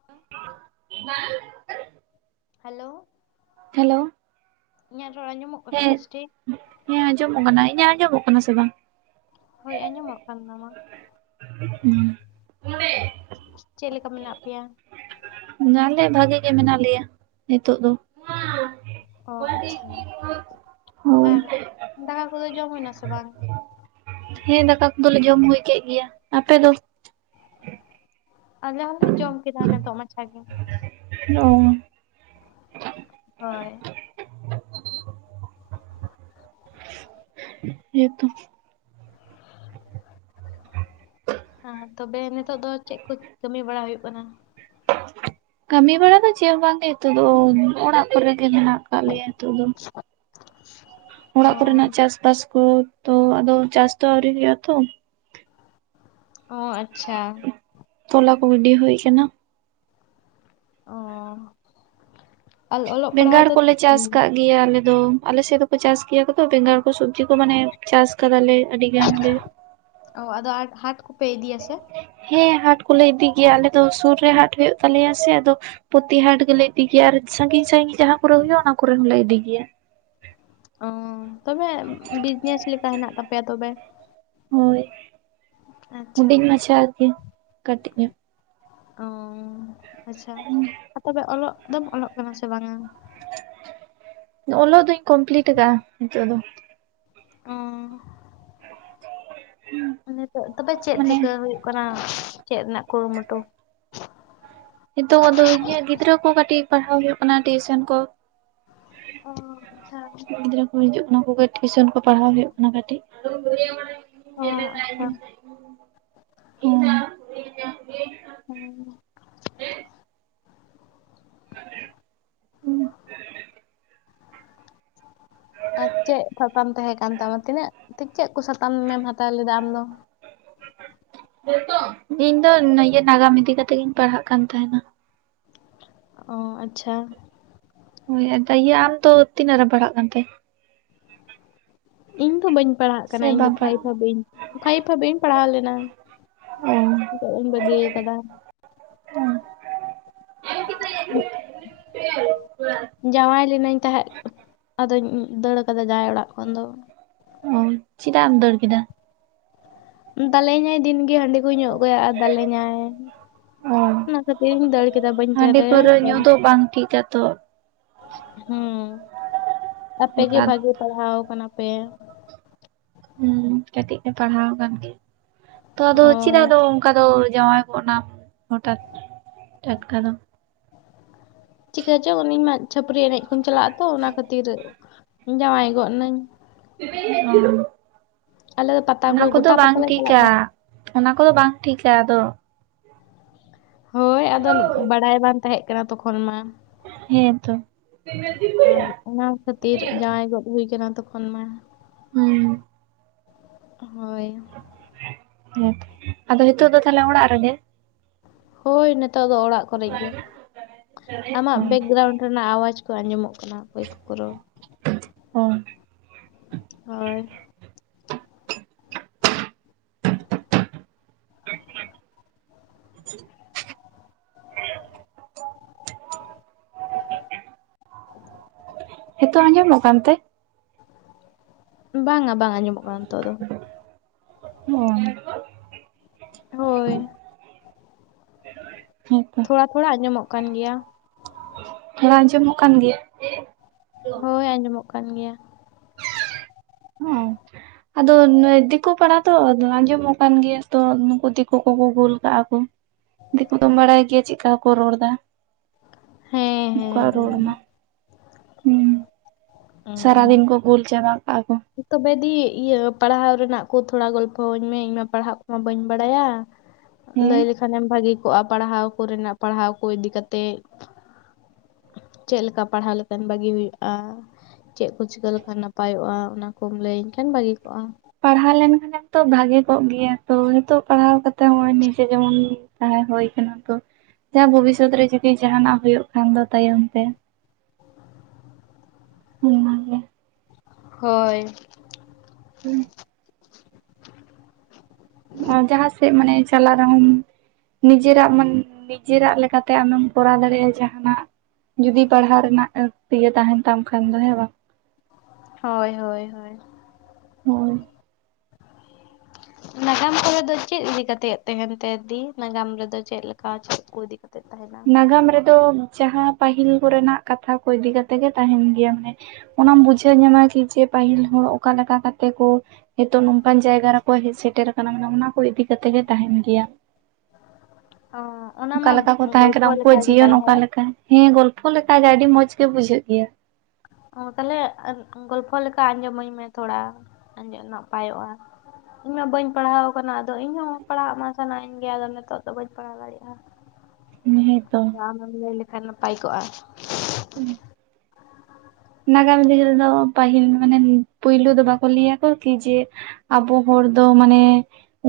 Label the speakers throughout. Speaker 1: [inaudible]
Speaker 2: Hello
Speaker 1: hello
Speaker 2: ᱤᱧᱟᱜ ᱨᱚᱲ ᱟᱸᱡᱚᱢᱚᱜ ᱠᱟᱱᱟ
Speaker 1: ᱦᱮᱸ
Speaker 2: ᱵᱮᱥᱴᱷᱤᱠ
Speaker 1: ᱦᱮᱸ ᱟᱸᱡᱚᱢᱚᱜ ᱠᱟᱱᱟ ᱤᱧᱟᱜ ᱟᱸᱡᱚᱢᱚᱜ ᱠᱟᱱᱟ ᱥᱮ ᱵᱟᱝ
Speaker 2: ᱦᱳᱭ ᱟᱸᱡᱚᱢᱚᱜ ᱠᱟᱱ ᱛᱟᱢᱟ
Speaker 1: [unintelligible]
Speaker 2: ᱪᱮᱫ ᱞᱮᱠᱟ ᱢᱮᱱᱟᱜ ᱯᱮᱭᱟ
Speaker 1: ᱟᱞᱮ ᱵᱷᱟᱜᱮ ᱜᱮ ᱢᱮᱱᱟᱜ ᱞᱮᱭᱟ ᱱᱤᱛᱚᱜ ᱫᱚ᱾
Speaker 2: ᱚ ᱟᱪᱪᱷᱟ
Speaker 1: ᱦᱳᱭ
Speaker 2: ᱟᱨ ᱫᱟᱠᱟ ᱠᱚᱫᱚ ᱡᱚᱢ ᱦᱩᱭᱱᱟ ᱥᱮ ᱵᱟᱝ?
Speaker 1: ᱦᱮᱸ ᱫᱟᱠᱟ ᱠᱚᱫᱚᱞᱮ ᱡᱚᱢ ᱦᱩᱭ ᱠᱮᱫ ᱜᱮᱭᱟ᱾ ᱟᱯᱮ ᱫᱚ?
Speaker 2: ᱟᱞᱮ ᱦᱚᱸᱞᱮ ᱡᱚᱢ ᱠᱮᱫᱟ ᱱᱤᱛᱚᱜ ᱢᱟᱪᱷᱟ ᱜᱮ᱾
Speaker 1: ᱚ
Speaker 2: ᱦᱳᱭ᱾
Speaker 1: ᱦᱮᱸ ᱛᱚ᱾
Speaker 2: [inaudible] ᱦᱟ ᱛᱚᱵᱮ ᱱᱤᱛᱳᱜ ᱫᱚ ᱪᱮᱫ ᱠᱚ ᱠᱟᱹᱢᱤ ᱵᱟᱲᱟ ᱦᱩᱭᱩᱜ ᱠᱟᱱᱟ?
Speaker 1: ᱠᱟᱹᱢᱤ ᱵᱟᱲᱟ ᱫᱚ ᱪᱮᱫ ᱦᱚᱸ ᱵᱟᱝᱜᱮ ᱱᱤᱛᱳᱜ ᱫᱚ ᱚᱲᱟᱜ ᱠᱚᱨᱮ ᱜᱮ ᱦᱟᱜ ᱟᱞᱮᱭᱟᱜ ᱱᱤᱛᱚᱜ ᱫᱚ
Speaker 2: ᱚ
Speaker 1: ᱚᱲᱟᱜ ᱠᱚᱨᱮᱱᱟᱜ ᱪᱟᱥᱵᱟᱥ ᱠᱚ ᱛᱚ ᱟᱫᱚ ᱪᱟᱥ ᱛᱚ ᱟᱹᱣᱨᱤ ᱦᱩᱭᱩᱜᱼᱟ ᱛᱚ᱾
Speaker 2: ᱚ ᱟᱪᱪᱷᱟ᱾
Speaker 1: ᱛᱚᱞᱟ ᱠᱚ ᱜᱤᱰᱤ ᱦᱩᱭ ᱠᱟᱱᱟ?
Speaker 2: ᱚ ᱟᱞ ᱚᱞᱚᱜ ᱯᱟᱲᱦᱟᱣ
Speaker 1: ᱵᱮᱸᱜᱟᱲ
Speaker 2: ᱫᱚ?
Speaker 1: ᱠᱚᱞᱮ ᱪᱟᱥ
Speaker 2: [unintelligible]
Speaker 1: ᱠᱟᱜ ᱜᱮᱭᱟ ᱟᱞᱮᱫᱚ ᱟᱞᱮᱥᱮᱫ ᱫᱚᱠᱚ ᱪᱟᱥ ᱜᱮᱭᱟ ᱠᱚᱫᱚ ᱵᱮᱸᱜᱟᱲ ᱠᱚ ᱥᱚᱵᱽᱡᱤ ᱠᱚ ᱢᱟᱱᱮ ᱪᱟᱥ ᱠᱟᱫᱟᱞᱮ ᱟᱹᱰᱤ ᱜᱟᱱ ᱜᱮ᱾
Speaker 2: ᱚ ᱟᱫᱚ ᱦᱟᱴ ᱠᱚᱯᱮ ᱤᱫᱤᱭᱟ ᱥᱮ
Speaker 1: ᱦᱮᱸ ᱦᱟᱴ ᱠᱚᱞᱮ ᱤᱫᱤ ᱜᱮᱭᱟ ᱟᱞᱮ ᱫᱚ ᱥᱩᱨ ᱨᱮ ᱦᱟᱴ ᱦᱩᱭᱩᱜ ᱛᱟᱞᱮᱭᱟ ᱥᱮ ᱟᱫᱚ ᱯᱚᱛᱤ ᱦᱟᱴ ᱜᱮᱞᱮ ᱤᱫᱤ ᱜᱮᱭᱟ ᱟᱨ ᱥᱟᱺᱜᱤᱧ ᱥᱟᱺᱜᱤᱧ ᱡᱟᱦᱟᱸ ᱠᱚᱨᱮ ᱦᱩᱭᱩᱜ ᱚᱱᱟ ᱠᱚᱨᱮ ᱦᱚᱸᱞᱮ ᱤᱫᱤ ᱜᱮᱭᱟ
Speaker 2: ᱚ ᱛᱚᱵᱮ ᱵᱤᱡᱽᱱᱮᱥ ᱞᱮᱠᱟ ᱦᱮᱱᱟᱜ ᱛᱟᱯᱮᱭᱟ ᱛᱚᱵᱮ
Speaker 1: ᱦᱳᱭ
Speaker 2: ᱟᱪᱪᱷᱟ
Speaker 1: ᱦᱩᱰᱤᱧ ᱢᱟᱪᱷᱟ ᱟᱨᱠᱤ ᱠᱟᱹᱴᱤᱡ
Speaker 2: ᱚ ᱟᱪᱪᱷᱟ ᱛᱚᱵᱮ ᱚᱞᱚᱜ ᱫᱚᱢ ᱚᱞᱚᱜ ᱠᱟᱱᱟ ᱥᱮ ᱵᱟᱝᱼᱟ
Speaker 1: ᱚᱞᱚᱜ ᱫᱩᱧ ᱠᱚᱢᱯᱞᱤᱴ ᱠᱟᱜᱼᱟ ᱱᱤᱛᱳᱜ ᱫᱚ
Speaker 2: ᱚ ᱱᱤᱛᱚᱜ ᱛᱚᱵᱮ ᱪᱮᱫ
Speaker 1: ᱢᱟᱱᱮ
Speaker 2: ᱪᱤᱠᱟᱹ ᱦᱩᱭᱩᱜ ᱠᱟᱱᱟ ᱪᱮᱫ ᱨᱮᱱᱟᱜ ᱠᱩᱨᱩᱢᱩᱴᱩ?
Speaker 1: ᱱᱤᱛᱚᱜ ᱟᱫᱚ ᱤᱧᱟᱹᱜ ᱜᱤᱫᱽᱨᱟᱹ ᱠᱚ ᱠᱟᱹᱴᱤᱡ ᱯᱟᱲᱦᱟᱣ ᱦᱩᱭᱩᱜ ᱠᱟᱱᱟ ᱴᱤᱭᱩᱥᱮᱱ ᱠᱚ
Speaker 2: ᱚ ᱟᱪᱪᱷᱟ
Speaker 1: [unintelligible] ᱦᱤᱡᱩᱜ ᱠᱟᱱᱟ ᱠᱚᱜᱮ ᱴᱤᱭᱩᱥᱚᱱ ᱠᱚ ᱯᱟᱲᱦᱟᱣ ᱦᱩᱭᱩᱜ ᱠᱟᱱᱟ ᱠᱟᱹᱴᱤᱡ
Speaker 2: ᱚ ᱟᱪᱪᱷᱟ
Speaker 1: ᱚ
Speaker 2: ᱦᱩᱸ
Speaker 1: ᱦᱩᱸ
Speaker 2: ᱟᱨ ᱪᱮᱫ ᱥᱟᱛᱷᱟᱢ ᱛᱟᱦᱮᱸ ᱠᱟᱱ ᱛᱟᱢᱟ ᱛᱤᱱᱟᱹᱜ ᱪᱮᱫ ᱠᱚ ᱥᱟᱛᱟᱢ ᱮᱢ ᱦᱟᱛᱟᱣ ᱞᱮᱫᱟ ᱟᱢᱫᱚ
Speaker 1: ᱤᱧ ᱫᱚ ᱤᱭᱟᱹ ᱱᱟᱜᱟᱢ ᱤᱫᱤ ᱠᱟᱛᱮ ᱜᱤᱧ ᱯᱟᱲᱦᱟᱜ ᱠᱟᱱ ᱛᱟᱦᱮᱱᱟ
Speaker 2: ᱚ ᱟᱪᱪᱷᱟ
Speaker 1: ᱦᱳᱭ ᱮᱱ ᱤᱭᱟᱹ ᱟᱢ ᱫᱚ ᱛᱤᱱᱟᱹᱜ ᱨᱮᱢ ᱯᱟᱲᱦᱟᱜ ᱠᱟᱱ ᱛᱮ
Speaker 2: ᱤᱧ ᱫᱚ ᱵᱟᱹᱧ ᱯᱟᱲᱦᱟᱜ
Speaker 1: ᱥᱮ
Speaker 2: ᱠᱟᱱᱟ ᱤᱧ ᱫᱚ
Speaker 1: ᱵᱟᱢ
Speaker 2: ᱯᱷᱟᱭᱤᱟᱹᱵ
Speaker 1: ᱯᱟᱲᱦᱟᱜᱼᱟ
Speaker 2: ᱯᱷᱟᱭᱤᱵ ᱦᱟᱹᱵᱤᱡ ᱤᱧ ᱯᱟᱲᱦᱟᱣ ᱞᱮᱱᱟ
Speaker 1: ᱦᱮᱸ
Speaker 2: ᱛᱚᱜ ᱤᱧ ᱵᱟᱹᱜᱤ ᱠᱟᱫᱟ
Speaker 1: [inaudible]
Speaker 2: ᱡᱟᱶᱟᱭ ᱞᱮᱤᱱᱟᱹᱧ ᱛᱟᱦᱮᱸᱫ ᱟᱫᱚᱧ ᱫᱟᱹᱲ ᱠᱟᱫᱟ ᱡᱟᱦᱟᱸᱶᱭ ᱚᱲᱟᱜ ᱠᱷᱚᱱ ᱫᱚ
Speaker 1: ᱚ ᱪᱮᱫᱟᱜ ᱮᱢ ᱫᱟᱹᱲ ᱠᱮᱫᱟ
Speaker 2: ᱫᱟᱞᱮ ᱧᱟᱭ ᱫᱤᱱᱜᱮ ᱦᱟᱺᱰᱤ ᱠᱚ ᱧᱚᱜ ᱟᱹ ᱜᱩᱭᱟ ᱫᱟᱞᱮᱧᱟᱭ
Speaker 1: ᱚ
Speaker 2: ᱚᱱᱟ ᱠᱷᱟᱹᱛᱤᱨ ᱤᱧ ᱫᱟᱹᱲ ᱠᱮᱫᱟ ᱵᱟᱹᱧ ᱛᱟᱦᱮᱸ
Speaker 1: ᱦᱟᱺᱰᱤ
Speaker 2: ᱫᱟᱲᱮᱭᱟᱜᱼᱟ
Speaker 1: ᱯᱟᱹᱣᱨᱟᱹ
Speaker 2: ᱫᱟᱹᱲ
Speaker 1: ᱧᱩ ᱫᱚ ᱵᱟᱝ ᱴᱷᱤᱠᱟ ᱛᱚ
Speaker 2: ᱦᱮᱸ ᱟᱯᱮ ᱜᱮ
Speaker 1: ᱱᱮᱛᱟᱨ
Speaker 2: ᱵᱷᱟᱜᱤ ᱯᱟᱲᱦᱟᱣ ᱠᱟᱱᱟ ᱯᱮ
Speaker 1: ᱦᱩᱸ ᱠᱟᱹᱴᱤᱡ ᱞᱮ ᱯᱟᱲᱦᱟᱣ ᱟᱠᱟᱱ ᱜᱮᱭᱟ ᱛᱚ ᱟᱫᱚ ᱪᱮᱫ
Speaker 2: ᱦᱳᱭ
Speaker 1: ᱟᱫᱚ ᱚᱱᱠᱟ ᱫᱚ ᱡᱟᱶᱟᱭ ᱜᱚᱜ ᱱᱟᱢ ᱦᱚᱴᱟᱛ ᱴᱟᱴᱠᱟ ᱫᱚ
Speaker 2: ᱪᱤᱠᱟᱹᱪᱚ ᱩᱱᱤ ᱢᱟ ᱪᱷᱟᱹᱯᱨᱤ ᱮᱱᱮᱡ ᱠᱚ ᱪᱟᱞᱟᱜᱼᱟ ᱛᱚ ᱚᱱᱟ ᱠᱷᱟᱹᱛᱤᱨ ᱡᱟᱶᱟᱭ ᱜᱚᱫ ᱱᱟᱹᱧ ᱟᱞᱮ ᱫᱚ ᱯᱟᱛᱟ ᱠᱚ
Speaker 1: ᱚᱱᱟ ᱠᱚᱫᱚ
Speaker 2: ᱜᱚᱴᱟ
Speaker 1: ᱵᱟᱝ
Speaker 2: ᱯᱟᱛᱟᱞᱮ ᱪᱟᱞᱟᱜ
Speaker 1: ᱴᱷᱤᱠᱟ
Speaker 2: ᱠᱟᱱ
Speaker 1: ᱚᱱᱟ ᱠᱚᱫᱚ ᱵᱟᱝ ᱴᱷᱤᱠᱟ ᱟᱫᱚ
Speaker 2: ᱦᱳᱭ ᱟᱫᱚ ᱵᱟᱲᱟᱭ ᱵᱟᱝ ᱛᱟᱦᱮᱸ ᱠᱟᱱᱟ ᱛᱚᱠᱷᱚᱱ ᱢᱟ
Speaker 1: ᱦᱮᱸ ᱛᱚ
Speaker 2: ᱟᱨ ᱚᱱᱟ ᱠᱷᱟᱹᱛᱤᱨ ᱡᱟᱶᱟᱭ ᱜᱚᱫ ᱦᱩᱭ ᱠᱟᱱᱟ ᱛᱚᱠᱷᱚᱱ ᱛᱚᱠᱷᱚᱱ ᱢᱟ
Speaker 1: ᱦᱩᱸ
Speaker 2: ᱦᱳᱭ
Speaker 1: ᱦᱮᱸ ᱟᱫᱚ ᱱᱤᱛᱳᱜ ᱫᱚ ᱛᱟᱦᱞᱮ ᱚᱲᱟᱜ ᱨᱮᱜᱮ
Speaker 2: ᱦᱳᱭ ᱱᱤᱛᱚᱜ ᱫᱚ ᱚᱲᱟᱜ ᱠᱚᱨᱮ ᱜᱮ ᱟᱢᱟᱜ ᱵᱮᱠᱜᱨᱟᱣᱩᱱᱰ ᱨᱮᱱᱟᱜ ᱟᱣᱟᱡᱽ ᱠᱚ ᱟᱸᱡᱚᱢᱚᱜ ᱠᱟᱱᱟ ᱚᱠᱚᱭ ᱠᱚ ᱠᱚ ᱨᱚᱲ
Speaker 1: ᱚ
Speaker 2: ᱦᱳᱭ
Speaker 1: [inaudible]
Speaker 2: [inaudible]
Speaker 1: ᱦᱤᱛᱚᱜ ᱟᱸᱡᱚᱢᱚᱜ ᱠᱟᱱ ᱛᱮ?
Speaker 2: ᱵᱟᱝᱟ ᱵᱟᱝ ᱟᱸᱡᱚᱢᱚᱜ ᱠᱟᱱᱟ ᱱᱤᱛᱳᱜ ᱫᱚ
Speaker 1: ᱦᱩ
Speaker 2: ᱦᱳᱭ᱾
Speaker 1: ᱦᱮᱸᱛᱚ
Speaker 2: ᱛᱷᱚᱲᱟ ᱛᱷᱚᱲᱟ ᱟᱸᱡᱚᱢᱚᱜ ᱠᱟᱱ ᱜᱮᱭᱟ᱾
Speaker 1: ᱛᱷᱚᱱᱟ ᱟᱸᱡᱚᱢᱚᱜ ᱠᱟᱱ ᱜᱮᱭᱟ?
Speaker 2: ᱦᱳᱭ ᱟᱸᱡᱚᱢᱚᱜ ᱠᱟᱱ ᱜᱮᱭᱟ᱾
Speaker 1: ᱦᱮᱸ
Speaker 2: [inaudible]
Speaker 1: ᱟᱫᱚ ᱫᱤᱠᱩ ᱯᱟᱲᱟ ᱛᱚ ᱟᱸᱡᱚᱢᱚᱜ ᱠᱟᱱᱟᱱ ᱜᱮᱭᱟ ᱛᱚ ᱱᱩᱠᱩ ᱫᱤᱠᱩ ᱠᱚᱠᱚ ᱜᱳᱞ ᱠᱟᱜ-ᱟ ᱠᱚ᱾ ᱫᱤᱠᱩ ᱫᱚᱢ ᱵᱟᱲᱟᱭ ᱜᱮᱭᱟ ᱪᱮᱫᱠᱟ ᱠᱚ ᱨᱚᱲᱫᱟ᱾
Speaker 2: ᱦᱮᱸ ᱦᱮᱸ
Speaker 1: ᱚᱠᱩᱣᱟᱜ ᱨᱚᱣᱚᱲ
Speaker 2: ᱦᱮᱸ
Speaker 1: ᱢᱟ ᱦᱮᱸ ᱥᱟᱨᱟ
Speaker 2: ᱩᱸ
Speaker 1: ᱫᱤᱱ? ᱜᱩᱞ ᱪᱟᱵ ᱠᱟᱼᱟ ᱠᱚ᱾
Speaker 2: ᱛᱚᱵᱮ ᱫᱤ ᱤᱭᱟᱹ ᱯᱟᱲᱦᱟᱣ ᱨᱮᱱᱟᱜ ᱠᱚ ᱛᱷᱚᱲᱟ ᱜᱚᱞᱯᱷᱚᱟᱹᱧ ᱢᱮ ᱤᱧᱢᱟ ᱯᱟᱲᱦᱟᱜ ᱠᱚᱢᱟ ᱵᱟᱹᱧ ᱵᱟᱲᱟᱭᱟ᱾
Speaker 1: ᱦᱮᱸ
Speaker 2: ᱞᱟᱹᱭ ᱞᱮᱠᱷᱟᱱᱮᱢ ᱵᱷᱟᱜᱮ ᱠᱚᱜ-ᱟ ᱯᱟᱲᱦᱟᱣ ᱠᱚᱨᱮᱱᱟᱜ ᱯᱟᱲᱦᱟᱣ ᱠᱚ ᱤᱫᱤ ᱠᱟᱛᱮ᱾ ᱪᱮᱫᱮ ᱞᱮᱠᱟ ᱯᱟᱲᱦᱟᱣ ᱞᱮᱠᱷᱟᱱ ᱵᱷᱟᱹᱜᱤ ᱦᱩᱭᱩᱜ-ᱟ ᱪᱮᱫ ᱠᱚ ᱪᱤᱠᱟᱹ ᱞᱮᱠᱷᱟᱱ ᱱᱟᱯᱟᱭᱚᱜ-ᱟ᱾ ᱚᱱᱟᱠᱚᱢ ᱞᱟᱹᱭᱟᱹᱧ ᱠᱷᱟᱱ ᱵᱷᱟᱹᱜᱤ ᱠᱚᱜ-ᱟ᱾
Speaker 1: ᱯᱟᱲᱦᱟᱣ ᱞᱮᱱᱠᱷᱟᱱ ᱛᱚ ᱵᱷᱟᱜᱮ ᱠᱚᱜ ᱜᱮᱭᱟ ᱛᱚ ᱱᱤᱛᱚᱜ ᱯᱟᱲᱦᱟᱣ ᱠᱟᱛᱮᱜ ᱱᱚᱜ ᱚᱭ ᱱᱤᱡᱮ ᱡᱮᱢᱚᱱ ᱛᱟᱦᱮᱸ ᱦᱳ ᱠᱟᱱᱟ ᱛᱚ ᱡᱟᱦᱟᱸ ᱵᱷᱚᱵᱤᱥᱚᱛ ᱨᱮ ᱡᱩᱫᱤ ᱡᱟᱦᱟᱱᱟᱜ ᱦᱩᱭᱩᱜ ᱠᱷᱟᱱ ᱫᱚ ᱛᱟᱭᱚᱢ ᱛᱮ᱾ ᱚᱱᱟᱜᱮ᱾
Speaker 2: ᱦᱳᱭ᱾
Speaker 1: ᱦᱩᱸ᱾ ᱚ ᱡᱟᱦᱟᱸ ᱥᱮᱫ ᱢᱟᱱᱮ ᱪᱟᱞᱟᱜ ᱨᱮᱦᱚᱸᱢ ᱱᱤᱡᱮᱨᱟᱜ ᱢᱟᱱ ᱱᱤᱡᱮᱨᱟᱜ ᱞᱮᱠᱟᱛᱮ ᱟᱢᱮᱢ ᱠᱚᱨᱟᱣ ᱫᱟᱲᱮᱭᱟᱜ-ᱟ ᱡᱟᱦᱟᱱᱟᱜ ᱡᱩᱫᱤ ᱯᱟᱲᱦᱟᱜ ᱨᱮᱱᱟᱜ ᱤᱭᱟᱹ ᱛᱟᱦᱮᱱ ᱛᱟᱢ ᱠᱷᱟᱱ ᱫᱚ ᱦᱮᱸ ᱵᱟᱝ᱾
Speaker 2: ᱦᱳᱭ ᱦᱳᱭ ᱦᱳᱭ᱾
Speaker 1: ᱦᱳᱸᱭ᱾
Speaker 2: [inaudible] ᱱᱟᱜᱟᱢ ᱠᱚᱨᱮ ᱫᱚ ᱪᱮᱫ ᱤᱫᱤ ᱠᱟᱛᱮᱫ ᱛᱟᱦᱮᱱ ᱛᱟᱭ ᱫᱤ ᱱᱟᱜᱟᱢ ᱨᱮᱫᱚ ᱪᱮᱫ ᱞᱮᱠᱟ ᱪᱮᱫ ᱠᱚ ᱤᱫᱤ ᱠᱟᱛᱮ?
Speaker 1: ᱱᱟᱜᱟᱢ ᱨᱮᱫᱚ ᱡᱟᱦᱟᱸ ᱯᱟᱹᱦᱤᱞ ᱠᱚᱨᱮᱱᱟᱜ ᱠᱟᱛᱷᱟ ᱠᱚ ᱤᱫᱤ ᱠᱟᱛᱮᱜ ᱜᱮ ᱛᱟᱦᱮᱱ ᱜᱮᱭᱟ ᱢᱟᱱᱮ ᱚᱱᱟᱢ ᱵᱩᱡᱷᱟᱹᱣ ᱧᱟᱢᱟ ᱠᱤ ᱡᱮ ᱯᱟᱹᱦᱤᱞ ᱦᱚᱲ ᱚᱠᱟ ᱞᱮᱠᱟ ᱠᱟᱛᱮ ᱠᱚ ᱱᱤᱛᱚᱜ ᱱᱚᱝᱠᱟᱱ ᱡᱟᱭᱜᱟ ᱨᱮᱠᱚ ᱦᱮᱡ ᱥᱮᱴᱮᱨ ᱟᱠᱟᱱᱟ ᱚᱱᱟ ᱠᱚ ᱤᱫᱤ ᱠᱟᱛᱮᱜ ᱜᱮ ᱛᱟᱦᱮᱱ ᱜᱮᱭᱟ᱾
Speaker 2: ᱚ ᱚᱱᱟ
Speaker 1: ᱚᱠᱟ
Speaker 2: ᱢᱟ
Speaker 1: ᱞᱮᱠᱟ ᱠᱚ ᱛᱟᱦᱮᱸ
Speaker 2: ᱜᱚᱞᱯᱷᱚ
Speaker 1: ᱠᱟᱱᱟ ᱩᱱᱠᱩᱣᱟᱜ
Speaker 2: ᱞᱮᱠᱟᱜᱮ
Speaker 1: ᱡᱤᱭᱚᱱ
Speaker 2: ᱛᱟᱞᱦᱮ
Speaker 1: ᱚᱠᱟ ᱞᱮᱠᱟ ᱦᱮᱸ ᱜᱚᱞᱯᱚ ᱞᱮᱠᱟ ᱜᱮ ᱟᱹᱰᱤ ᱢᱚᱸᱡᱽ ᱜᱮ ᱵᱩᱡᱷᱟᱹᱜ ᱜᱮᱭᱟ
Speaker 2: ᱚ ᱛᱟᱦᱞᱮ ᱜᱚᱞᱯᱷᱚ ᱞᱮᱠᱟ ᱟᱸᱡᱚᱢᱟᱹᱧ ᱢᱮ ᱛᱷᱚᱲᱟ ᱟᱸᱡᱚᱢ ᱱᱟᱯᱟᱭᱚᱜ-ᱟ᱾ ᱤᱧ ᱢᱟ ᱵᱟᱹᱧ ᱯᱟᱲᱦᱟᱣ ᱠᱟᱱᱟ ᱟᱫᱚ ᱤᱧᱦᱚᱸ ᱯᱟᱲᱦᱟᱜ ᱢᱟ ᱥᱟᱱᱟᱭᱤᱧ ᱜᱮ ᱟᱫᱚ ᱱᱤᱛᱚᱜ ᱫᱚ ᱵᱟᱹᱧ ᱯᱟᱲᱦᱟᱣ ᱫᱟᱲᱮᱭᱟᱜ-ᱟ᱾ ᱦ [inaudible]
Speaker 1: ᱦᱮᱸᱛᱚ
Speaker 2: ᱟᱢ ᱮᱢ ᱞᱟᱹᱭ ᱞᱮᱠᱷᱟᱱ ᱱᱟᱯᱟᱭ ᱠᱚᱜ-ᱟ
Speaker 1: ᱦᱩᱸ ᱱᱟᱜᱟᱢ ᱫᱤᱱ ᱨᱮᱫᱚ ᱯᱟᱹᱦᱤᱞ ᱢᱟᱱᱮ ᱯᱳᱭᱞᱩ ᱫᱚ ᱵᱟᱠᱚ ᱞᱟᱹᱭᱟᱠᱚ ᱠᱤ ᱡᱮ ᱟᱵᱚ ᱦᱚᱲ ᱫᱚ ᱢᱟᱱᱮ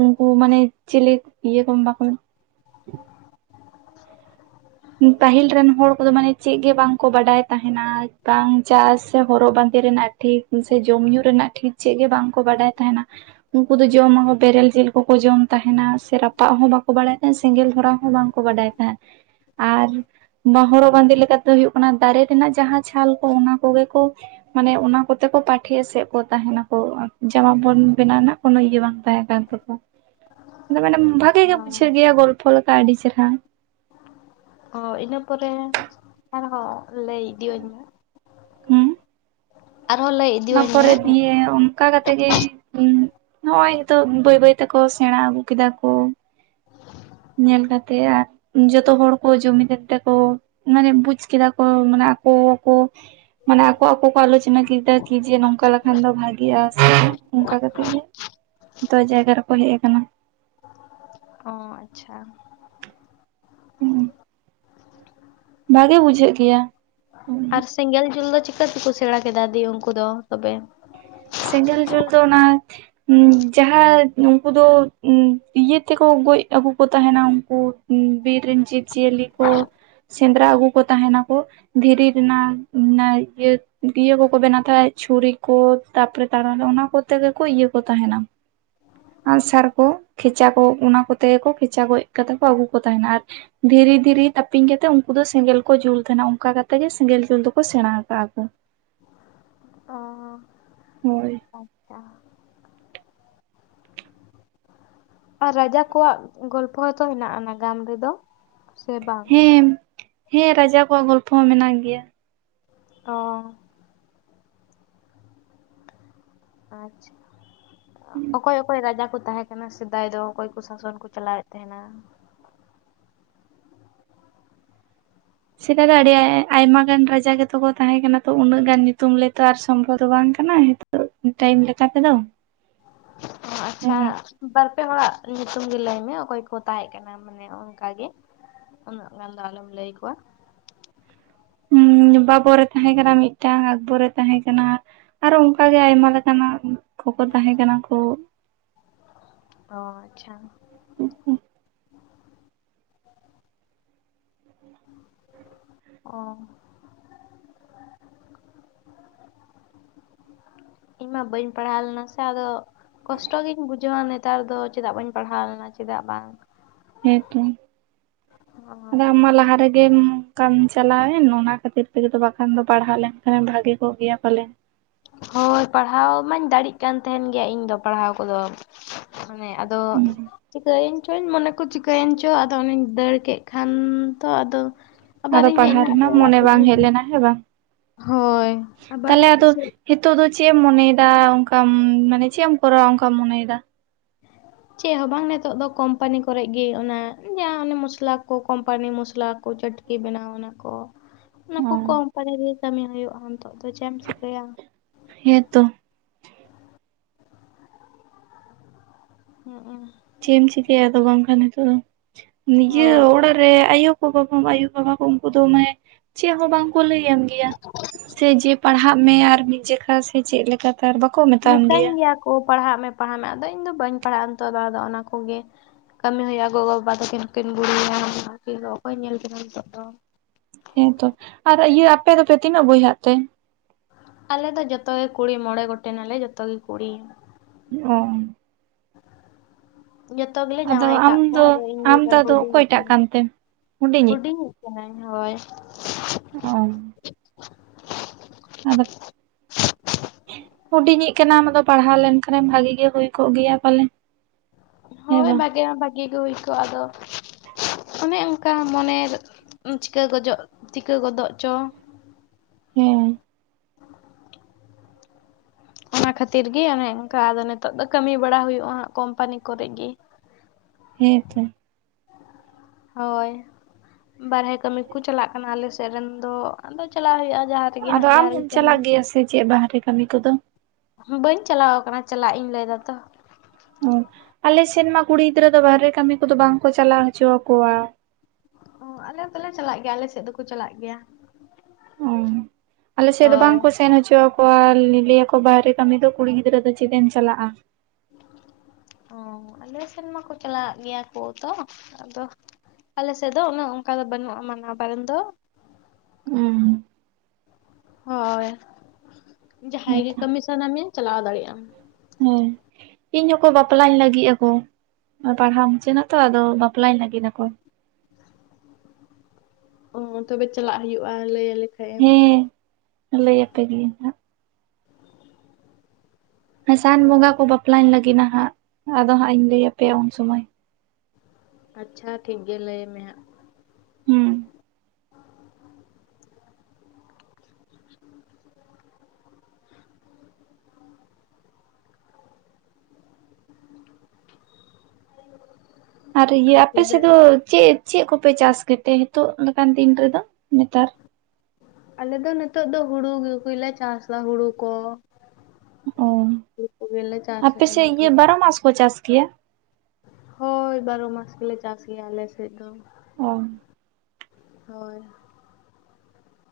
Speaker 1: ᱩᱱᱠᱩ ᱢᱟᱱᱮ ᱪᱤᱞᱮ ᱤᱭᱟᱹ ᱠᱚ ᱵᱟᱠᱚ
Speaker 2: [inaudible]
Speaker 1: ᱯᱟᱹᱦᱤᱞ ᱨᱮᱱ ᱦᱚᱲ ᱠᱚᱫᱚ ᱢᱟᱱᱮ ᱪᱮᱫ ᱜᱮ ᱵᱟᱝᱠᱚ ᱵᱟᱰᱟᱭ ᱛᱟᱦᱮᱱᱟ ᱵᱟᱝ ᱪᱟᱥ ᱥᱮ ᱦᱚᱨᱚᱜ ᱵᱟᱸᱫᱮ ᱨᱮᱱᱟᱜ ᱴᱷᱤᱠ ᱥᱮ ᱡᱚᱢ ᱧᱩ ᱨᱮᱱᱟᱜ ᱴᱷᱤᱠ ᱪᱮᱫ ᱜᱮ ᱵᱟᱝᱠᱚ ᱵᱟᱰᱟᱭ ᱛᱟᱦᱮᱱᱟ ᱩᱱᱠᱩ ᱫᱚ ᱡᱚᱢᱟᱠᱚ ᱵᱮᱨᱮᱞ ᱡᱤᱞ ᱠᱚᱠᱚ ᱡᱚᱢ ᱛᱟᱦᱮᱱᱟ ᱥᱮ ᱨᱟᱯᱟᱜ ᱦᱚᱸ ᱵᱟᱠᱚ ᱵᱟᱲᱟᱭ ᱛᱟᱦᱮᱱᱟ ᱥᱮᱸᱜᱮᱞ ᱫᱷᱚᱨᱟ ᱦᱚᱸ ᱵᱟᱝ ᱠᱚ ᱵᱟᱰᱟᱭ ᱛᱟᱦᱮᱸ ᱟᱨ ᱢᱟ ᱦᱚᱨᱚᱜ ᱵᱟᱸᱫᱮ ᱫᱚ ᱦᱩᱭᱩᱜ ᱠᱟᱱᱟ ᱫᱟᱨᱮ ᱨᱮᱱᱟᱜ ᱡᱟᱦᱟᱸ ᱪᱷᱟᱞ ᱠᱚ ᱚᱱᱟ ᱠᱚᱜᱮ ᱠᱚ ᱢᱟᱱᱮ ᱚᱱᱟ ᱠᱚᱛᱮ ᱠᱚ ᱯᱟᱴᱷᱮ ᱮᱥᱮᱫ ᱠᱚ ᱛᱟᱦᱮᱱᱟᱠᱚ ᱡᱟᱢᱟ ᱯᱮᱱ ᱵᱮᱱᱟᱣ ᱨᱮᱱᱟᱜ ᱠᱳᱱᱚ ᱤᱭᱟᱹ ᱵᱟᱝ ᱛᱟᱦᱮᱸ ᱠᱟᱱ ᱛᱟᱠᱚᱭᱟ ᱟᱫᱚ ᱢᱟᱱᱮ ᱵᱷᱟᱜᱮ ᱜᱮ ᱵᱩᱡᱷᱟᱹᱣ ᱜᱮᱭᱟ ᱜᱚᱞᱯᱚ ᱞᱮᱠᱟ ᱟᱹᱰᱤ ᱪᱮᱨᱦᱟ
Speaker 2: ᱚ ᱤᱱᱟᱹ ᱯᱚᱨᱮ ᱟᱨᱦᱚᱸ ᱞᱟᱹᱭ ᱤᱫᱤᱧ ᱢᱮ
Speaker 1: ᱦᱩᱸ
Speaker 2: ᱟᱨᱦᱚᱸ ᱞᱟᱹᱭ
Speaker 1: ᱚᱱᱟ
Speaker 2: ᱤᱫᱤᱧ ᱢᱮ
Speaker 1: ᱯᱚᱨᱮ ᱫᱤᱭᱮ ᱚᱱᱠᱟ ᱠᱟᱛᱮᱜ ᱜᱮ ᱱᱚᱜ ᱚᱭ ᱱᱤᱛᱚᱜ ᱵᱟᱹᱭ ᱵᱟᱹᱭ ᱛᱮᱠᱚ ᱥᱮᱬᱟ ᱟᱹᱜᱩ ᱠᱮᱫᱟ ᱠᱚ ᱧᱮᱞ ᱠᱟᱛᱮᱜ ᱟᱨ ᱡᱚᱛᱚ ᱦᱚᱲ ᱠᱚ ᱡᱩᱢᱤᱫ ᱛᱮᱠᱚ ᱢᱟᱱᱮ ᱵᱩᱡ ᱠᱮᱫᱟ ᱠᱚ ᱢᱟᱱᱮ ᱟᱠᱚ ᱟᱠᱚ ᱠᱚ ᱢᱟᱱᱮ ᱟᱠᱚ ᱟᱠᱚ ᱠᱚᱣᱟᱜ ᱟᱞᱚᱱᱟ [inaudible] ᱠᱤ ᱡᱮ ᱱᱚᱝᱠᱟ ᱞᱮᱠᱷᱟᱱ ᱫᱚ ᱵᱷᱟᱜᱤᱜᱼᱟ ᱥᱮ ᱚᱱᱠᱟ ᱠᱟᱛᱮᱜ ᱜᱮ ᱡᱚᱛᱚ ᱡᱟᱭᱜᱟ ᱨᱮᱠᱚ ᱦᱮᱡ ᱟᱠᱟᱱᱟ
Speaker 2: ᱚ ᱟᱪᱪᱷᱟ
Speaker 1: ᱦᱩᱸ ᱵᱷᱟᱜᱮ ᱵᱩᱡᱷᱟᱹᱜ ᱜᱮᱭᱟ
Speaker 2: ᱟᱨ ᱥᱮᱸᱜᱮᱞ ᱡᱩᱞ ᱫᱚ ᱪᱤᱠᱟᱹ ᱛᱮᱠᱚ ᱥᱮᱬᱟ ᱠᱮᱫᱟ ᱫᱤᱮ ᱩᱱᱠᱩ ᱫᱚ ᱛᱚᱵᱮ
Speaker 1: ᱥᱮᱸᱜᱮᱞ ᱡᱩᱞ ᱫᱚ ᱚᱱᱟ ᱡᱟᱦᱟᱸ ᱩᱱᱠᱩ ᱫᱚ ᱤᱭᱟᱹ ᱛᱮᱠᱚ ᱜᱚᱡ ᱟᱹᱜᱩ ᱠᱚ ᱛᱟᱦᱮᱱᱟ ᱩᱱᱠᱩ ᱵᱤᱨ ᱨᱮᱱ ᱡᱤᱵᱽ ᱡᱤᱭᱟᱹᱞᱤ ᱠᱚ ᱥᱮᱸᱫᱽᱨᱟ ᱟᱹᱜᱩ ᱠᱚ ᱛᱟᱦᱮᱱᱟᱠᱚ ᱫᱷᱤᱨᱤ ᱨᱮᱱᱟᱜ ᱤᱭᱟᱹ ᱠᱚᱠᱚ ᱵᱮᱱᱟᱣ ᱛᱟᱦᱮᱸᱫ ᱪᱷᱩᱨᱤ ᱠᱚ ᱛᱟᱯᱚᱨᱮ ᱛᱟᱲᱚᱞᱮ ᱚᱱᱟ ᱠᱚᱛᱮ ᱜᱮᱠᱚ ᱤᱭᱟᱹ ᱠᱚ ᱛᱟᱦᱮᱱᱟ ᱟᱜ ᱥᱟᱨ ᱠᱚ ᱠᱷᱮᱪᱟ ᱠᱚ ᱚᱱᱟ ᱠᱚᱛᱮ ᱠᱚ ᱠᱷᱮᱪᱟ ᱜᱚᱡ ᱠᱟᱛᱮ ᱠᱚ ᱟᱹᱜᱩ ᱠᱚ ᱛᱟᱦᱮᱱᱟ ᱟᱨ ᱫᱷᱤᱨᱤ ᱫᱷᱤᱨᱤ ᱛᱟᱹᱯᱤᱧ ᱠᱟᱛᱮᱫ ᱩᱱᱠᱩ ᱫᱚ ᱥᱮᱸᱜᱮᱞ ᱠᱚ ᱡᱩᱞ ᱛᱟᱦᱮᱱᱟ ᱚᱱᱠᱟ ᱠᱟᱛᱮᱜ ᱜᱮ ᱥᱮᱸᱜᱮᱞ ᱡᱩᱞ ᱫᱚᱠᱚ ᱥᱮᱬᱟ ᱟᱠᱟᱫᱟ ᱠᱚ
Speaker 2: ᱚ
Speaker 1: ᱦᱳᱭ
Speaker 2: ᱟᱪᱪᱷᱟ ᱟᱨ ᱨᱟᱡᱟ ᱠᱚᱣᱟᱜ ᱜᱚᱞᱯᱷᱚᱛᱚ ᱦᱮᱱᱟᱜᱼᱟ ᱱᱟᱜᱟᱢ ᱨᱮᱫᱚ ᱥᱮ ᱵᱟᱝ
Speaker 1: ᱦᱮᱸ ᱨᱟᱡᱟ ᱠᱚᱣᱟᱜ ᱜᱚᱞᱯᱚ ᱦᱚᱸ ᱢᱮᱱᱟᱜ ᱜᱮᱭᱟ
Speaker 2: ᱚ ᱟᱪᱪᱷᱟ ᱚᱠᱚᱭ ᱚᱠᱚᱭ ᱨᱟᱡᱟ ᱠᱚ ᱛᱟᱦᱮᱸ ᱠᱟᱱᱟ ᱠᱟᱱᱟ ᱥᱮᱫᱟᱭ ᱫᱚ ᱚᱠᱚᱭ ᱠᱚ ᱥᱟᱥᱚᱱ ᱠᱚ ᱪᱟᱞᱟᱣᱮᱫ ᱛᱟᱦᱮᱱᱟ
Speaker 1: ᱥᱮᱫᱟᱭ ᱫᱚ ᱟᱹᱰᱤ ᱟᱭ ᱟᱭᱢᱟ ᱜᱟᱱ ᱨᱟᱡᱟ ᱜᱮᱛᱚ ᱠᱚ ᱛᱟᱦᱮᱸ ᱠᱟᱱᱟ ᱛᱚ ᱩᱱᱟᱹᱜ ᱜᱟᱱ ᱧᱩᱛᱩᱢ ᱞᱟᱹᱭᱛᱚ ᱟᱨ ᱥᱚᱢᱵᱷᱚᱵᱽ ᱫᱚ ᱵᱟᱝ ᱠᱟᱱᱟ ᱴᱟᱭᱤᱢ ᱞᱮᱠᱟ ᱛᱮᱫᱚ
Speaker 2: ᱚ
Speaker 1: ᱦᱮᱸ
Speaker 2: ᱟᱪᱪᱷᱟ
Speaker 1: ᱵᱟᱝ
Speaker 2: ᱵᱟᱨᱯᱮ ᱦᱚᱲᱟᱜ ᱧᱩᱛᱩᱢ ᱜᱮ ᱞᱟᱹᱭ ᱢᱮ ᱚᱠᱚᱭ ᱠᱚ ᱛᱟᱦᱮᱸ ᱠᱟᱱᱟ ᱢᱟᱱᱮ ᱚᱱᱠᱟᱜᱮ ᱩᱱᱟᱹᱜ ᱜᱟᱱ ᱫᱚ ᱟᱞᱚᱢ ᱞᱟᱹᱭ ᱠᱚᱣᱟ
Speaker 1: ᱦᱩ ᱵᱟᱵᱚᱨᱮ ᱛᱟᱦᱮᱸ ᱠᱟᱱᱟ ᱢᱤᱫᱴᱟᱝ ᱟᱠᱠᱵᱚᱨᱮ ᱛᱟᱦᱮᱸ ᱠᱟᱱᱟ ᱟᱨᱚ ᱚᱱᱠᱟ ᱜᱮ ᱟᱭᱢᱟ ᱞᱮᱠᱟᱱᱟᱜ ᱠᱷᱚᱠᱚ ᱛᱟᱦᱮᱸ ᱠᱟᱱᱟ ᱠᱚ
Speaker 2: ᱚ ᱟᱪᱪᱷᱟ
Speaker 1: ᱚ
Speaker 2: ᱚ ᱤᱧ ᱢᱟ ᱵᱟᱹᱧ ᱯᱟᱲᱦᱟᱣ ᱞᱮᱱᱟ ᱥᱮ ᱟᱫᱚ ᱠᱚᱥᱴᱚ ᱜᱤᱧ ᱵᱩᱡᱷᱟᱹᱣᱟ ᱱᱮᱛᱟᱨ ᱫᱚ ᱪᱮᱫᱟᱜ ᱵᱟᱹᱧ ᱯᱟᱲᱦᱟᱣ ᱞᱮᱱᱟ ᱪᱮᱫᱟᱜ ᱵᱟᱝ
Speaker 1: ᱦᱮᱸ ᱛᱚ ᱟᱫ ᱟᱢ ᱢᱟ ᱞᱟᱦᱟᱨᱮ ᱜᱮᱢ ᱚᱱᱠᱟᱢ ᱪᱟᱞᱟᱣᱮᱱ ᱚᱱᱟ ᱠᱷᱟᱹᱛᱤᱨ ᱛᱮᱜᱮᱚ ᱵᱟᱠᱷᱟᱱ ᱫᱚ ᱯᱟᱲᱦᱟᱣ ᱞᱮᱱᱠᱷᱟᱱ ᱵᱷᱟᱜᱮ ᱠᱚᱜ ᱜᱮᱭᱟ ᱯᱟᱞᱮᱱ
Speaker 2: ᱦᱳᱭ ᱯᱟᱲᱦᱟᱣ ᱢᱟᱧ ᱫᱟᱲᱮᱜ ᱠᱟᱱ ᱛᱟᱦᱮᱱ ᱜᱮᱭᱟ ᱤᱧᱫᱚ ᱯᱟᱲᱦᱟᱣ ᱠᱚᱫᱚ ᱢᱟᱱᱮ ᱟᱫᱚ ᱪᱤᱠᱟᱹᱭ ᱮᱱ ᱪᱩᱧ ᱪᱚᱧ ᱢᱚᱱᱮ ᱠᱚ ᱪᱤᱠᱟᱹᱭᱮᱱ ᱪᱚ ᱟᱫᱚ ᱚᱱᱟᱧ ᱫᱟᱹᱲ ᱠᱮᱫ ᱠᱷᱟᱱ ᱛᱚ ᱟᱫᱚ
Speaker 1: ᱟᱫᱚ
Speaker 2: ᱟᱵᱟᱨᱤᱧ ᱦᱮᱡ
Speaker 1: ᱯᱟᱲᱦᱟᱣ
Speaker 2: ᱮᱱᱟ ᱟᱞᱮ
Speaker 1: ᱨᱮᱱᱟᱜ
Speaker 2: ᱚᱲᱟᱜ
Speaker 1: ᱢᱚᱱᱮ ᱵᱟᱝ
Speaker 2: ᱛᱮᱜᱮ
Speaker 1: ᱦᱮᱡ ᱞᱮᱱᱟ ᱦᱮᱸ ᱵᱟᱝ
Speaker 2: ᱦᱳᱭ ᱟᱵᱟᱨ ᱥᱮ
Speaker 1: ᱱᱤᱛᱚᱜ ᱫᱚ ᱪᱮᱫ ᱮᱢ ᱢᱚᱱᱮᱭᱮᱫᱟ ᱚᱱᱠᱟᱢ ᱢᱟᱱᱮ ᱪᱮᱫ ᱮᱢ ᱠᱚᱨᱟᱣᱟ ᱚᱱᱠᱟᱢ ᱢᱚᱱᱮᱭᱮᱫᱟ
Speaker 2: [unintelligible] ᱪᱮᱫ ᱦᱚᱸ ᱵᱟᱝ ᱱᱤᱛᱚᱜ ᱫᱚ ᱠᱚᱢᱯᱟᱱᱤ ᱠᱚᱨᱮ ᱜᱮ ᱚᱱᱟ ᱡᱟᱦᱟᱸ ᱚᱱᱮ ᱢᱚᱥᱞᱟ ᱠᱚ ᱠᱚᱢᱯᱟᱱᱤ ᱢᱚᱥᱞᱟ ᱠᱚ ᱪᱟᱹᱴ ᱠᱤ ᱵᱮᱱᱟᱣ ᱚᱱᱟᱠᱚ ᱚᱱᱟ
Speaker 1: ᱚ
Speaker 2: ᱠᱚ ᱠᱳᱢᱯᱟᱱᱤ ᱨᱮᱜ ᱠᱟᱹᱢᱤ ᱦᱩᱭᱩᱜᱼᱟ ᱱᱤᱛᱚᱜ ᱫᱚ ᱪᱮᱫ ᱮᱢ ᱪᱤᱠᱟᱹᱭᱟ
Speaker 1: ᱦᱮᱸ ᱛᱚ
Speaker 2: ᱦᱚᱸᱜ ᱚᱸ
Speaker 1: ᱪᱮ-ᱮᱢ ᱪᱤᱠᱟᱹᱭᱟ ᱟᱫᱚ ᱵᱟᱝᱠᱷᱟᱱ ᱦᱤᱛᱚᱜ ᱫᱚ
Speaker 2: ᱦᱳᱭ
Speaker 1: ᱱᱤᱡᱮᱨᱟᱜ ᱚᱲᱟᱜ ᱟᱭᱩ ᱠᱚ ᱵᱟᱵᱟ ᱟᱭᱩᱼᱵᱟᱵᱟ ᱠᱚ ᱩᱱᱠᱩ ᱫᱚ ᱢᱟᱱᱮ ᱪᱮᱫ ᱦᱚᱸ ᱵᱟᱝᱠᱚ ᱞᱟᱹᱭᱟᱢ ᱜᱮᱭᱟ ᱥᱮ ᱡᱮ ᱯᱟᱲᱦᱟᱜ ᱢᱮ ᱟᱨ ᱢᱤᱫ ᱡᱚᱠᱷᱟ ᱥᱮ ᱪᱮᱫ ᱞᱮᱠᱟᱛᱮ ᱟᱨ ᱵᱟᱠᱚ ᱢᱮᱱᱟ
Speaker 2: ᱢᱮᱛᱟᱹᱧ ᱜᱮᱭᱟ ᱠᱚ ᱯᱟᱲᱦᱟᱜ ᱢᱮ ᱯᱟᱲᱦᱟᱜ ᱢᱮ ᱟᱫᱚ ᱤᱧᱫᱚ ᱵᱟᱹᱧ ᱯᱟᱲᱦᱟᱜᱼᱟ ᱱᱤᱛᱚᱜ ᱫᱚ ᱟᱫᱚ ᱚᱱᱟ ᱠᱚᱜᱮ ᱠᱟᱹᱢᱤ ᱦᱩᱭᱩᱜᱼᱟ ᱜᱚᱜᱚᱼᱵᱟᱵᱟ ᱛᱟᱹᱠᱤᱱ ᱦᱚᱸᱠᱤᱱ ᱵᱩᱲᱷᱤᱭᱱᱟ ᱟᱫᱚ ᱚᱠᱚᱭ ᱧᱮᱞ ᱠᱤᱱᱟ ᱱᱤᱛᱚᱜ ᱫᱚ
Speaker 1: ᱦᱮᱸᱛᱚ ᱟᱨ ᱤᱭᱟᱹ ᱟᱯᱮ ᱫᱚᱯᱮ ᱛᱤᱱᱟᱹᱜ ᱵᱚᱭᱦᱟᱜ ᱛᱮ
Speaker 2: ᱟᱞᱮ ᱫᱚ ᱡᱚᱛᱚ ᱜᱮ ᱠᱩᱲᱤ ᱢᱚᱬᱮ ᱜᱚᱴᱮᱱᱟᱞᱮ ᱡᱚᱛᱚ ᱜᱮ ᱠᱩᱲᱤ
Speaker 1: ᱚ
Speaker 2: ᱡᱚᱛᱚ ᱜᱮᱞᱮ
Speaker 1: ᱟᱫᱚ
Speaker 2: ᱡᱟᱶᱟᱭ
Speaker 1: ᱟᱢ
Speaker 2: ᱥᱠᱟᱜ ᱠᱚᱣᱟ
Speaker 1: ᱫᱚ
Speaker 2: ᱟᱫᱚ
Speaker 1: ᱟᱢ
Speaker 2: ᱤᱧᱜᱮ
Speaker 1: ᱫᱚ ᱟᱫᱚ
Speaker 2: ᱦᱩᱰᱤᱧᱤᱜ
Speaker 1: ᱚᱠᱚᱭᱴᱟᱜ
Speaker 2: ᱠᱟᱱᱟᱹᱧ
Speaker 1: ᱠᱟᱱᱛᱮᱢ ᱦᱩᱰᱤᱧᱤᱡ?
Speaker 2: ᱦᱩᱰᱤᱧ ᱤᱡ ᱠᱟᱱᱟᱹᱧ ᱦᱳᱭ
Speaker 1: [unintelligible] ᱟᱫᱚ ᱦᱩᱰᱤᱧᱤᱡ ᱠᱟᱱᱟᱢ ᱟᱫᱚ ᱯᱟᱲᱦᱟᱣ ᱞᱮᱱᱠᱷᱟᱱᱮᱢ ᱵᱷᱟᱜᱤ ᱜᱮ ᱦᱩᱭ ᱠᱚᱜ ᱜᱮᱭᱟ ᱯᱟᱞᱮ ᱦᱮᱸ
Speaker 2: ᱦᱳᱭ
Speaker 1: ᱵᱟᱝ
Speaker 2: ᱵᱷᱟᱜᱮ ᱢᱟ ᱵᱷᱟᱜᱮ ᱜᱮ ᱦᱩᱭ ᱠᱚᱜᱼᱟ ᱟᱫᱚ ᱚᱱᱮ ᱚᱱᱠᱟ ᱢᱚᱱᱮ ᱪᱤᱠᱟᱹ ᱜᱚᱫᱚᱜ ᱪᱤᱠᱟᱹ ᱜᱚᱫᱚᱜ ᱪᱚᱝ
Speaker 1: ᱦᱮᱸ
Speaker 2: ᱚᱱᱟ ᱠᱷᱟᱹᱛᱤᱨ ᱜᱮ ᱚᱱᱮ ᱚᱱᱠᱟ ᱟᱫᱚ ᱱᱤᱛᱚᱜ ᱫᱚ ᱠᱟᱹᱢᱤ ᱵᱟᱲᱟ ᱦᱩᱭᱩᱜᱼᱟᱜ ᱠᱳᱢᱯᱟᱱᱤ ᱠᱚᱨᱮ ᱜᱮ
Speaker 1: ᱦᱮᱸ ᱛᱚ
Speaker 2: ᱦᱳᱭ ᱵᱟᱨᱷᱮ ᱠᱟᱹᱢᱤ ᱠᱚ ᱪᱟᱞᱟᱜ ᱠᱟᱱᱟ ᱟᱞᱮ ᱥᱮᱫ ᱨᱮᱱ ᱫᱚ ᱟᱫᱚ ᱪᱟᱞᱟᱜ ᱦᱩᱭᱩᱜᱼᱟ ᱡᱟᱦᱟᱸ ᱨᱮᱜᱮ
Speaker 1: ᱟᱫᱚ
Speaker 2: ᱦᱟᱸᱜ
Speaker 1: ᱟᱢ
Speaker 2: ᱡᱟᱦᱟᱸ ᱨᱮᱜᱮ
Speaker 1: ᱦᱚᱸᱢ
Speaker 2: ᱠᱟᱹᱢᱤ
Speaker 1: ᱪᱟᱞᱟᱜ ᱜᱮᱭᱟ ᱥᱮ ᱪᱮᱫ ᱵᱟᱦᱨᱮ ᱠᱟᱹᱢᱤ ᱠᱚᱫᱚ
Speaker 2: ᱵᱟᱹᱧ ᱪᱟᱞᱟᱣ ᱟᱠᱟᱱᱟ ᱪᱟᱞᱟᱜ ᱤᱧ ᱞᱟᱹᱭ ᱮᱫᱟᱛᱚ
Speaker 1: ᱚ ᱟᱞᱮ ᱥᱮᱫ ᱢᱟ ᱠᱩᱲᱤ ᱜᱤᱫᱽᱨᱟᱹ ᱫᱚ ᱵᱟᱦᱨᱮ ᱠᱟᱹᱢᱤ ᱠᱚᱫᱚ ᱵᱟᱝ ᱠᱚ ᱪᱟᱞᱟᱣ ᱦᱚᱪᱚ ᱟᱠᱚᱣᱟ
Speaker 2: ᱚ ᱟᱞᱮ ᱫᱚᱞᱮ ᱪᱟᱞᱟᱜ ᱜᱮᱭᱟ ᱟᱞᱮ ᱥᱮᱫ ᱫᱚᱠᱚ ᱪᱟᱞᱟᱜ ᱜᱮᱭᱟ
Speaker 1: ᱚ ᱟᱞᱮ ᱥᱮᱫ ᱫᱚ ᱵᱟᱝ
Speaker 2: ᱦᱳᱭ
Speaker 1: ᱠᱚ ᱥᱮᱱ ᱦᱚᱪᱚ ᱟᱠᱚᱣᱟ ᱞᱟᱹᱭᱟᱠᱚ ᱵᱟᱦᱨᱮ ᱠᱟᱹᱢᱤ ᱫᱚ ᱠᱩᱲᱤ ᱜᱤᱫᱽᱨᱟᱹ ᱫᱚ ᱪᱮᱫ ᱮᱢ ᱪᱟᱞᱟᱜᱼᱟ
Speaker 2: ᱚ ᱟᱞᱮ ᱥᱮᱱ ᱢᱟᱠᱚ ᱪᱟᱞᱟᱜᱟᱜ ᱜᱮᱭᱟ ᱠᱚ ᱛᱚ ᱟᱫᱚ ᱟᱞᱮ ᱥᱮᱫ ᱫᱚ ᱩᱱᱟᱹᱜ ᱚᱱᱠᱟ ᱫᱚ ᱵᱟᱹᱱᱩᱜᱼᱟ ᱢᱟᱱᱟ ᱵᱟᱨᱚᱱ ᱫᱚ
Speaker 1: ᱚ
Speaker 2: ᱦᱳᱭ ᱡᱟᱦᱟᱸᱭ ᱜᱮ
Speaker 1: ᱦᱮᱸᱛᱚ
Speaker 2: ᱠᱟᱹᱢᱤ ᱥᱟᱱᱟ ᱢᱮᱭᱟ ᱪᱟᱞᱟᱣ ᱫᱟᱲᱮᱭᱟᱜ ᱟᱢ
Speaker 1: ᱦᱮᱸ ᱤᱧ ᱦᱚᱸᱠᱚ ᱵᱟᱯᱞᱟᱧ ᱞᱟᱹᱜᱤᱫ ᱟᱠᱚ ᱯᱟᱲᱦᱟᱣ ᱢᱩᱪᱟᱹᱫᱚᱜ ᱛᱚ ᱟᱫᱚ ᱵᱟᱯᱞᱟᱧ ᱞᱟᱜᱤᱫ ᱟᱠᱚ ᱟᱫᱚ
Speaker 2: ᱚ ᱛᱚᱵᱮ ᱪᱟᱞᱟᱜ ᱦᱩᱭᱩᱜᱼᱟ ᱞᱟᱹᱭ ᱟᱞᱮ ᱠᱷᱟᱡ ᱮᱢ
Speaker 1: ᱞᱟᱹᱭᱟᱯᱮ ᱜᱤᱭᱟᱹᱧ ᱦᱟᱸᱜ ᱥᱟᱱ
Speaker 2: ᱦᱳᱭ
Speaker 1: ᱵᱚᱸᱜᱟ ᱠᱚ ᱵᱟᱯᱞᱟᱧ ᱞᱟᱹᱜᱤᱫ-ᱟ ᱦᱟᱸᱜ ᱟᱫᱚ ᱦᱟᱸᱜ ᱤᱧ ᱞᱟᱹᱭ ᱟᱯᱮᱭᱟ ᱩᱱ ᱥᱚᱢᱚᱭ᱾
Speaker 2: ᱟᱪᱪᱷᱟ ᱴᱷᱤᱠ ᱜᱮ ᱞᱟᱹᱭ ᱢᱮ ᱦᱟᱸᱜ᱾
Speaker 1: ᱦᱩᱸ ᱟᱨ ᱤᱭᱟᱹ ᱟᱯ ᱥᱮᱫ ᱫᱚ ᱪᱮᱫ ᱪᱮᱫ ᱠᱚᱯᱮ ᱪᱟᱥ ᱜᱮᱛᱮ ᱦᱤᱛᱚᱜ ᱞᱮᱠᱟᱱ ᱫᱤᱱ ᱨᱮᱫᱚ ᱱᱮᱛᱟᱨ?
Speaker 2: ᱟᱞᱮ ᱫᱚ ᱱᱤᱛᱚᱜ ᱫᱚ ᱦᱩᱲᱩᱠᱚᱜᱮᱞᱮ ᱪᱟᱥᱟ ᱦᱩᱲᱩ ᱠᱚ᱾
Speaker 1: ᱚ
Speaker 2: ᱦᱩᱲᱩ ᱠᱚᱜᱮᱞᱮ
Speaker 1: ᱟᱯᱮ
Speaker 2: ᱪᱟᱥᱮᱼᱟ ᱮᱸ
Speaker 1: ᱥᱮᱫ ᱤᱭᱟᱹ
Speaker 2: ᱱᱤᱛᱚᱜ᱾
Speaker 1: ᱵᱟᱨᱚ ᱢᱟᱥ ᱠᱚ ᱪᱟᱥ ᱜᱮᱭᱟ?
Speaker 2: ᱦᱳᱭ ᱵᱟᱨᱚ ᱢᱟᱥ ᱜᱮᱞᱮ ᱪᱟᱥ ᱜᱮᱭᱟ ᱟᱞᱮ ᱥᱮᱫ ᱫᱚ᱾
Speaker 1: ᱚ
Speaker 2: ᱦᱳᱭ